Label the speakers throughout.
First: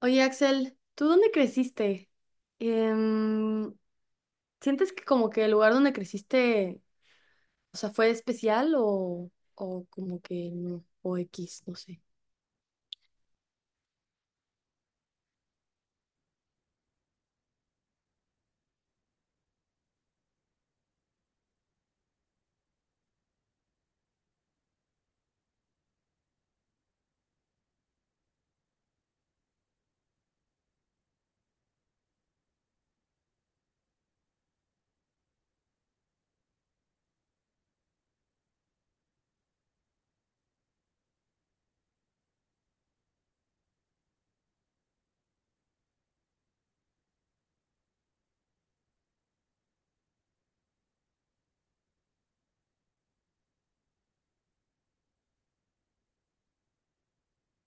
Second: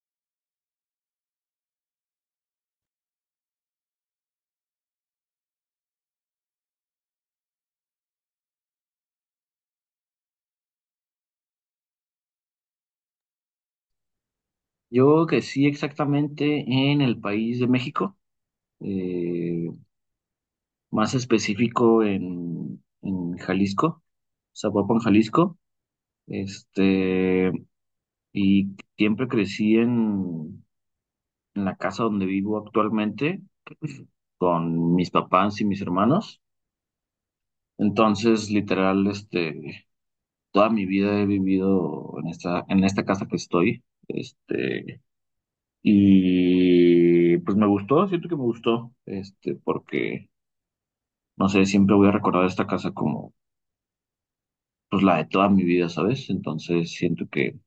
Speaker 1: Oye, Axel, ¿tú dónde creciste? Em, ¿Sientes que como que el lugar donde creciste, o sea, fue especial o como que no, o X, no sé?
Speaker 2: Yo crecí exactamente en el país de México, eh, más específico en, Jalisco, Zapopan, Jalisco. Este, y siempre crecí en la casa donde vivo actualmente con mis papás y mis hermanos. Entonces, literal, toda mi vida he vivido en esta casa que estoy. Y pues me gustó, siento que me gustó, porque no sé, siempre voy a recordar esta casa como pues la de toda mi vida, ¿sabes? Entonces siento que,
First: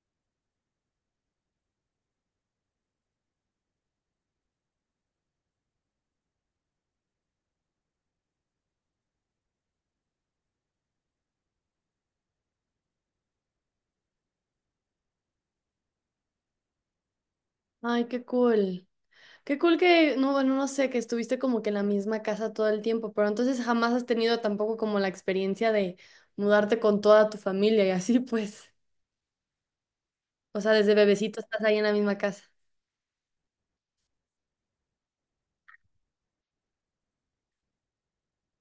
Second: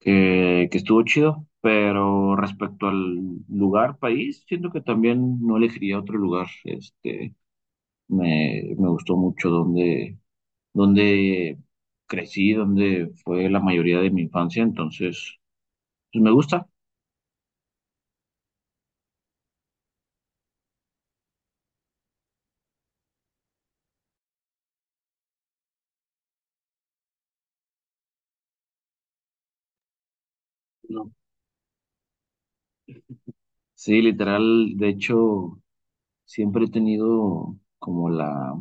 Speaker 2: que, que estuvo chido, pero respecto al lugar, país, siento que también no elegiría otro lugar. Me gustó mucho donde crecí, donde fue la mayoría de mi infancia, entonces pues me gusta.
Speaker 1: Ay, qué cool. Qué cool que, no, bueno, no sé, que estuviste como que en la misma casa todo el tiempo, pero entonces jamás has tenido tampoco como la experiencia de mudarte con toda tu familia y así pues. O sea, desde
Speaker 2: No.
Speaker 1: bebecito estás ahí en la misma casa.
Speaker 2: Sí, literal, de hecho, siempre he tenido como la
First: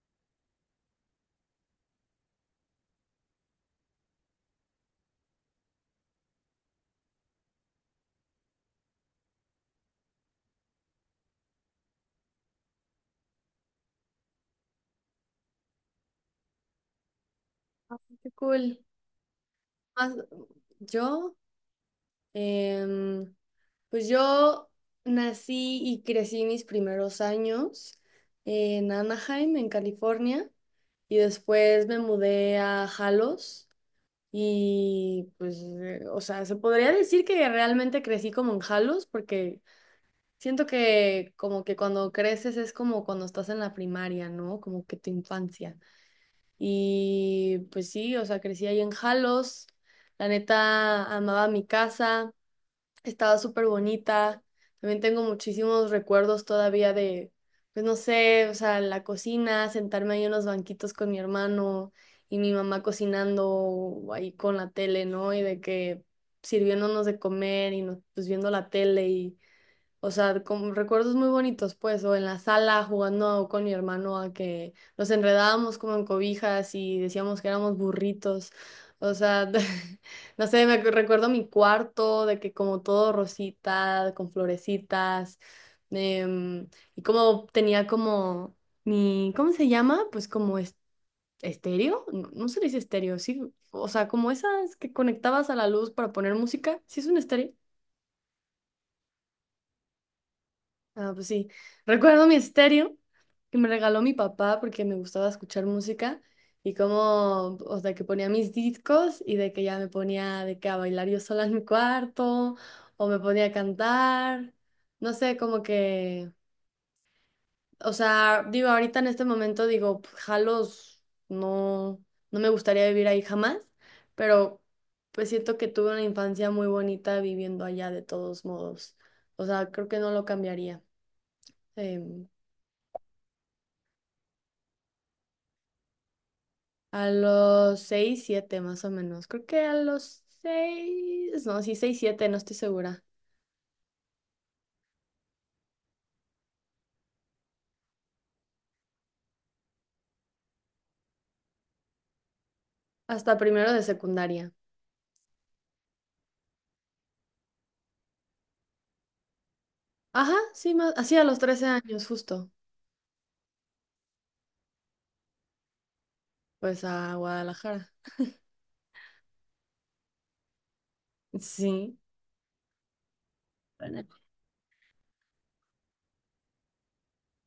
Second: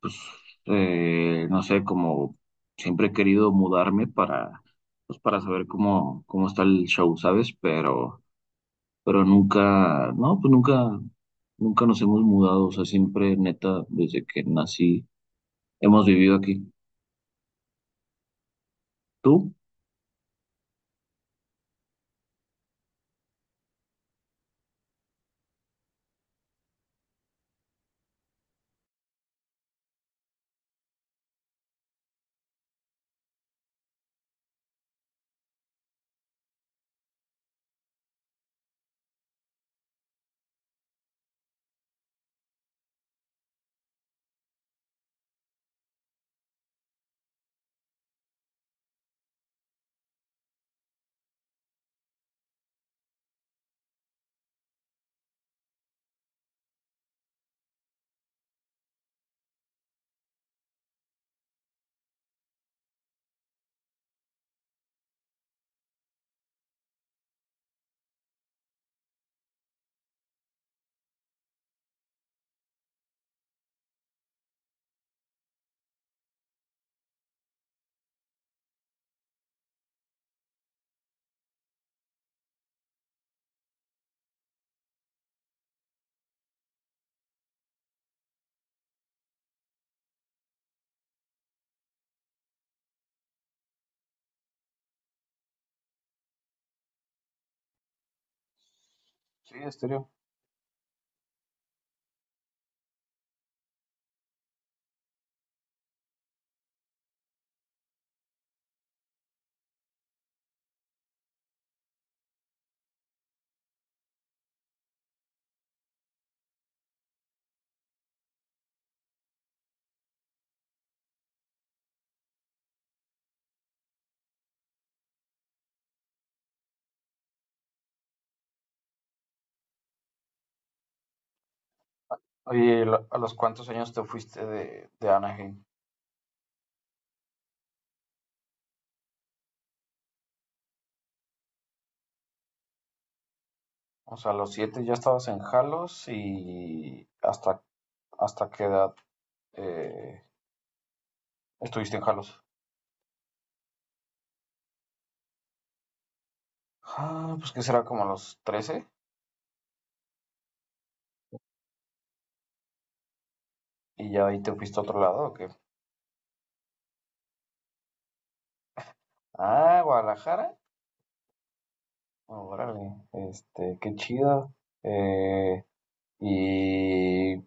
Speaker 2: pues, no sé, como siempre he querido mudarme pues, para saber cómo está el show, ¿sabes? Pero nunca, no, pues nunca nos hemos mudado, o sea, siempre, neta, desde que nací, hemos vivido aquí.
Speaker 1: Ay, qué cool.
Speaker 2: ¿Tú?
Speaker 1: Más- yo, em, pues yo nací y crecí mis primeros años en Anaheim, en California, y después me mudé a Jalos y pues, o sea, se podría decir que realmente crecí como en Jalos porque siento que como que cuando creces es como cuando estás en la primaria, ¿no? Como que tu infancia. Y pues sí, o sea, crecí ahí en Jalos, la neta amaba mi casa. Estaba súper bonita. También tengo muchísimos recuerdos todavía de, pues no sé, o sea, la cocina, sentarme ahí en los banquitos con mi hermano y mi mamá cocinando o ahí con la tele, ¿no? Y de que sirviéndonos de comer y nos, pues viendo la tele y o sea, como recuerdos muy bonitos, pues, o en la sala jugando con mi hermano a que nos enredábamos como en cobijas y decíamos que éramos burritos. O sea, no sé, recuerdo mi cuarto de que como todo rosita, con florecitas, em, y como tenía como mi, ¿cómo se llama? Pues como estéreo, no, no se le dice estéreo, sí, o sea, como esas que conectabas a la luz para poner música, sí es un estéreo. Ah, pues sí. Recuerdo mi estéreo que me regaló mi papá porque me gustaba escuchar música y como, o sea, que ponía mis discos y de que ya me ponía de que a bailar yo sola en mi cuarto o me ponía a cantar. No sé, como que, o sea, digo, ahorita en este momento digo, "Pf, jalos, no, no me gustaría vivir ahí jamás, pero pues siento que tuve una infancia muy bonita viviendo allá de todos modos. O sea, creo que no lo cambiaría. Em,
Speaker 2: Oye, ¿y a los cuántos años te fuiste de Anaheim?
Speaker 1: A los 6, 7 más o menos. Creo que a los 6, no, sí, 6, 7, no estoy segura.
Speaker 2: O sea, a los siete ya estabas en Jalos. ¿Y hasta qué edad eh, estuviste en Jalos?
Speaker 1: Hasta primero de secundaria.
Speaker 2: Ah, pues que será como a los 13.
Speaker 1: Ajá, sí, más, así a los 13 años justo.
Speaker 2: ¿Y ya ahí te fuiste a otro lado o qué?
Speaker 1: Pues a Guadalajara.
Speaker 2: Ah, Guadalajara.
Speaker 1: Sí.
Speaker 2: Órale, qué
Speaker 1: Bueno.
Speaker 2: chido. Eh, ¿Y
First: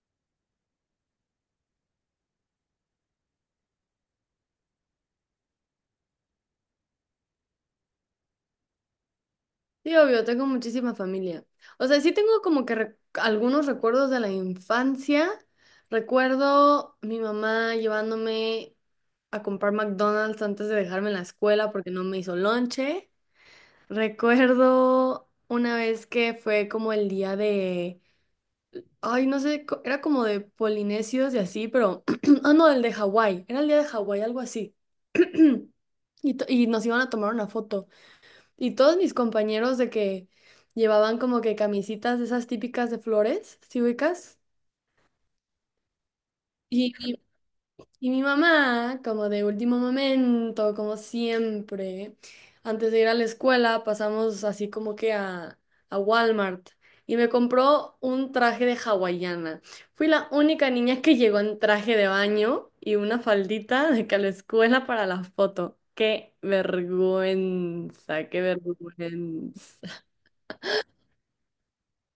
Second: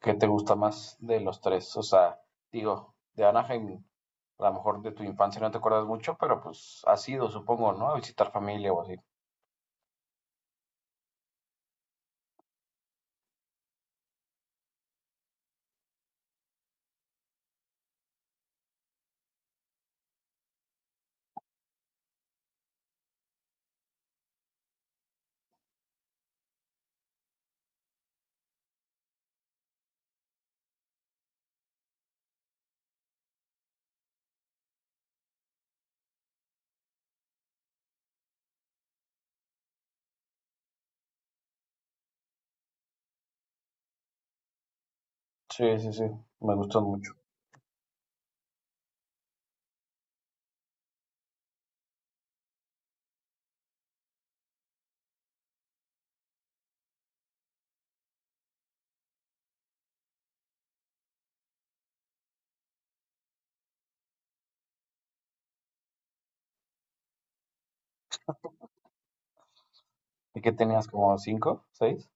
Speaker 2: qué te gusta más de los tres? O sea, digo, de Anaheim, a lo mejor de tu infancia no te acuerdas mucho, pero pues has ido, supongo, ¿no? A visitar familia o así.
Speaker 1: Sí, obvio, tengo muchísima familia. O sea, sí tengo como que algunos recuerdos de la infancia. Recuerdo mi mamá llevándome a comprar McDonald's antes de dejarme en la escuela porque no me hizo lonche. Recuerdo una vez que fue como el día de, ay, no sé, era como de polinesios y así, pero, ah, no, el de Hawái, era el día de Hawái, algo así. Y, y nos iban a tomar una foto. Y todos mis compañeros de que llevaban como que camisitas de esas típicas de flores, ¿sí ubicas?
Speaker 2: Sí, sí, sí, me gustó mucho.
Speaker 1: Y, y mi mamá, como de último momento, como siempre, antes de ir a la escuela, pasamos así como que a, Walmart y me compró un traje de hawaiana. Fui la única niña que llegó en traje de baño y una faldita de que a la escuela para la foto. ¡Qué vergüenza! ¡Qué vergüenza!
Speaker 2: ¿Y qué tenías como cinco, seis?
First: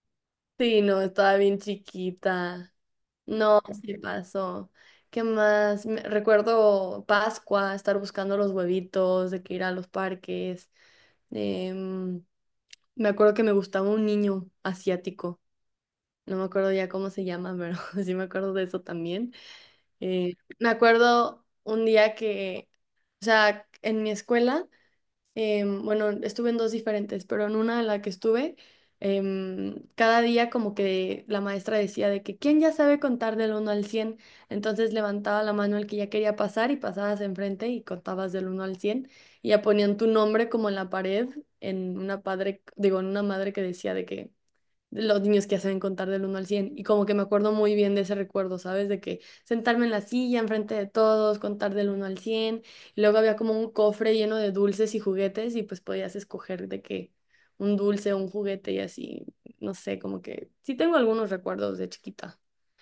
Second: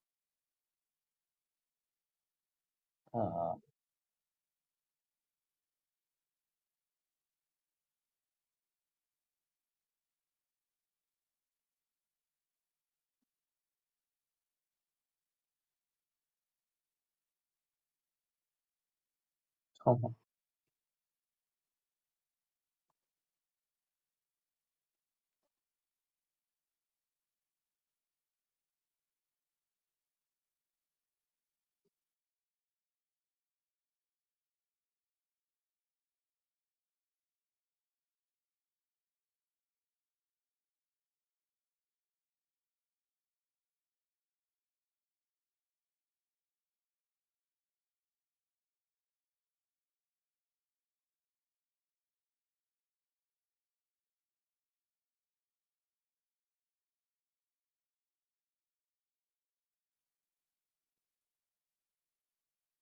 Speaker 1: Sí, no, estaba bien chiquita.
Speaker 2: Ah,
Speaker 1: No, sí pasó. ¿Qué más? Recuerdo Pascua, estar buscando los huevitos, de que ir a los parques. Em, me acuerdo que me gustaba un niño asiático. No me acuerdo ya cómo se llama, pero sí me acuerdo de eso también.
Speaker 2: ujú.
Speaker 1: Eh, me acuerdo un día que, o sea, en mi escuela bueno, estuve en dos diferentes, pero en una de la que estuve, cada día como que la maestra decía de que quién ya sabe contar del uno al 100 entonces levantaba la mano el que ya quería pasar y pasabas enfrente y contabas del uno al 100 y ya ponían tu nombre como en la pared, en una padre, digo, en una madre que decía de que los niños que saben contar del uno al 100 y como que me acuerdo muy bien de ese recuerdo, ¿sabes? De que sentarme en la silla enfrente de todos, contar del uno al 100 y luego había como un cofre lleno de dulces y juguetes y pues podías escoger de que un dulce o un juguete y así, no sé, como que sí tengo algunos recuerdos de chiquita.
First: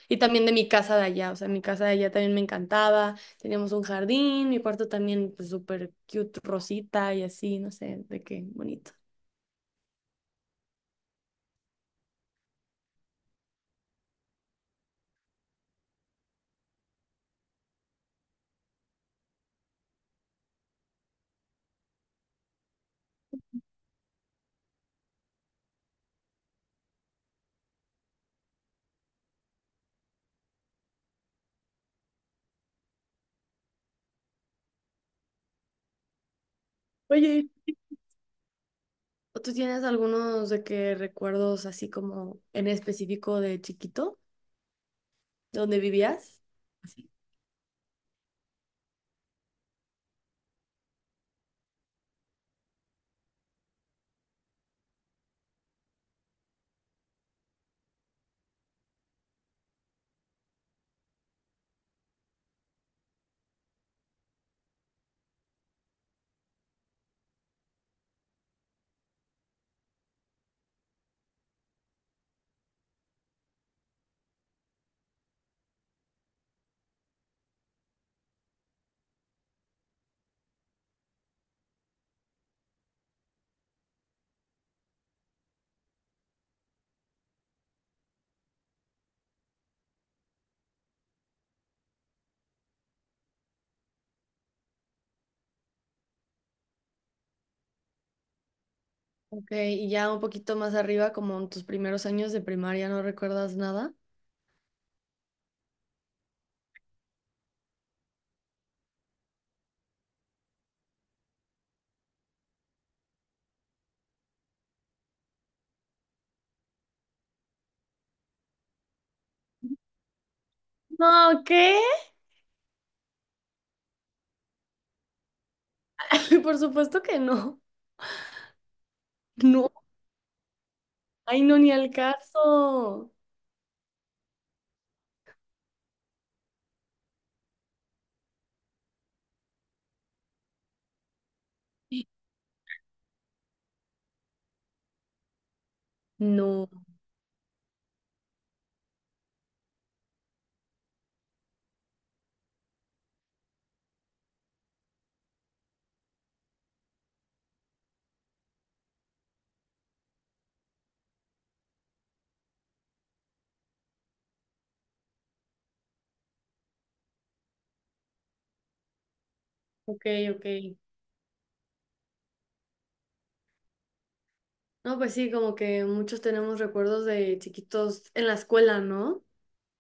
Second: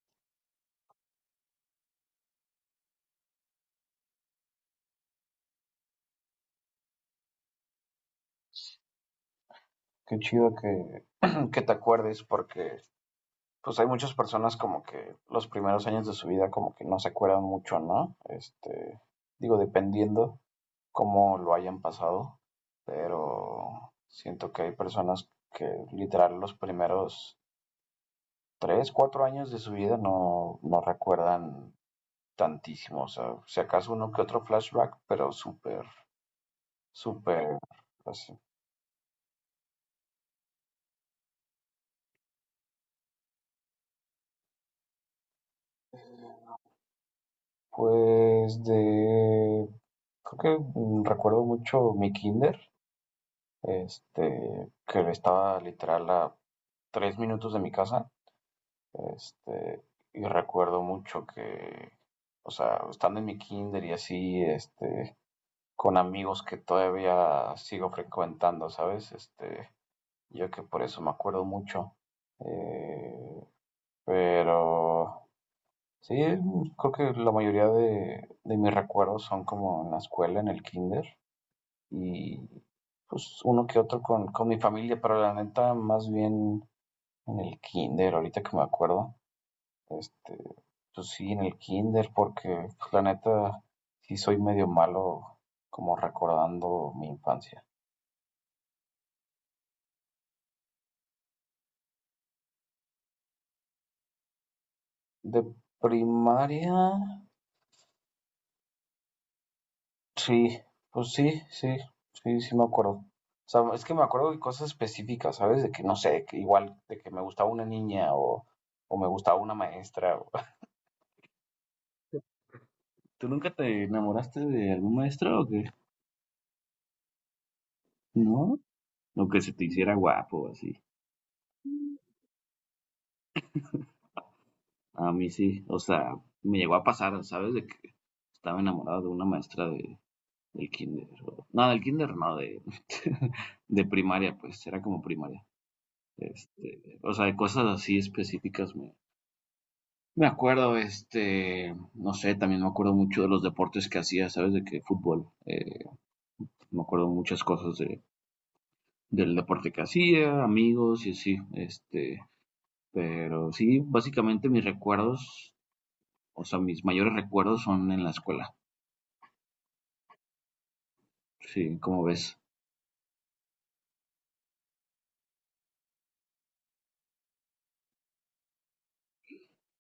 Speaker 1: Y también de mi casa de allá, o sea, mi casa de allá también me encantaba, teníamos un jardín, mi cuarto también pues súper cute, rosita y así, no sé, de qué bonito.
Speaker 2: Qué chido que, que te acuerdes porque pues hay muchas personas como que los primeros años de su vida como que no se acuerdan mucho, ¿no? Digo, dependiendo cómo lo hayan pasado, pero siento que hay personas que literal los primeros tres, cuatro años de su vida no recuerdan tantísimo, o sea, si acaso uno que otro flashback, pero súper, súper,
Speaker 1: Oye,
Speaker 2: así.
Speaker 1: ¿O ¿tú tienes algunos de que recuerdos así como en específico de chiquito, donde vivías? Así.
Speaker 2: Pues, creo que recuerdo mucho mi kinder, que estaba literal a 3 minutos de mi casa, este, y recuerdo mucho que, o sea, estando en mi kinder y así, con amigos que todavía sigo frecuentando, ¿sabes? Yo que por eso me acuerdo mucho. Eh, pero sí, creo que la mayoría de mis recuerdos son como en la escuela, en el kinder. Y pues uno que otro con mi familia, pero la neta, más bien en el kinder, ahorita que me acuerdo, este, pues sí, en el kinder, porque pues, la neta, sí soy medio malo como recordando mi infancia.
Speaker 1: Ok, y ya un poquito más arriba, como en tus primeros años de primaria, ¿no recuerdas nada?
Speaker 2: De primaria, sí, pues sí, sí, sí, sí me acuerdo. O sea, es que me acuerdo de cosas específicas, ¿sabes? De que no sé, que igual de que me gustaba una niña o me gustaba una maestra.
Speaker 1: No, ¿qué?
Speaker 2: ¿Tú nunca te enamoraste de algún maestro o qué?
Speaker 1: Por supuesto que no.
Speaker 2: ¿No? O que se te
Speaker 1: No,
Speaker 2: hiciera guapo, o así.
Speaker 1: ay, no, ni al caso.
Speaker 2: A mí sí, o sea, me llegó a pasar, ¿sabes? De que estaba enamorado de una maestra del kinder. No, del kinder no, de, de primaria, pues, era como primaria.
Speaker 1: No,
Speaker 2: Este, o sea, de cosas así específicas me acuerdo, no sé, también me acuerdo mucho de los deportes que hacía, ¿sabes? De que fútbol, me acuerdo muchas cosas del deporte que hacía, amigos y así, pero sí, básicamente mis recuerdos, o sea, mis mayores recuerdos son en la escuela.
Speaker 1: ok, ok.
Speaker 2: Sí, como ves.
Speaker 1: No, pues sí, como que muchos tenemos recuerdos de chiquitos en la escuela, ¿no?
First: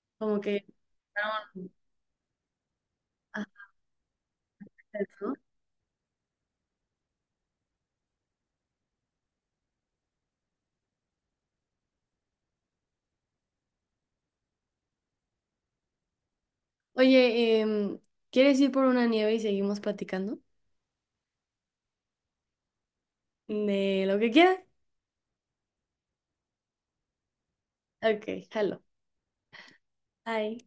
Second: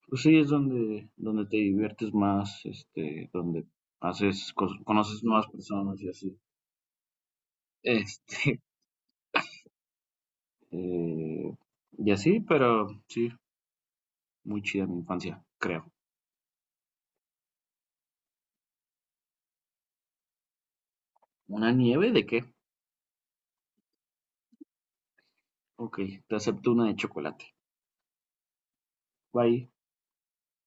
Speaker 2: Pues sí,
Speaker 1: Como
Speaker 2: es
Speaker 1: que...
Speaker 2: donde, te diviertes más, donde haces, conoces
Speaker 1: ah,
Speaker 2: nuevas personas y así. Este, y así, pero sí, muy chida mi infancia, creo.
Speaker 1: Oye, ¿quieres ir por una nieve y seguimos platicando?
Speaker 2: ¿Una de qué?
Speaker 1: De lo que quieras.
Speaker 2: Ok, te acepto chocolate.
Speaker 1: Ok, hello.
Speaker 2: Bye.
Speaker 1: Bye.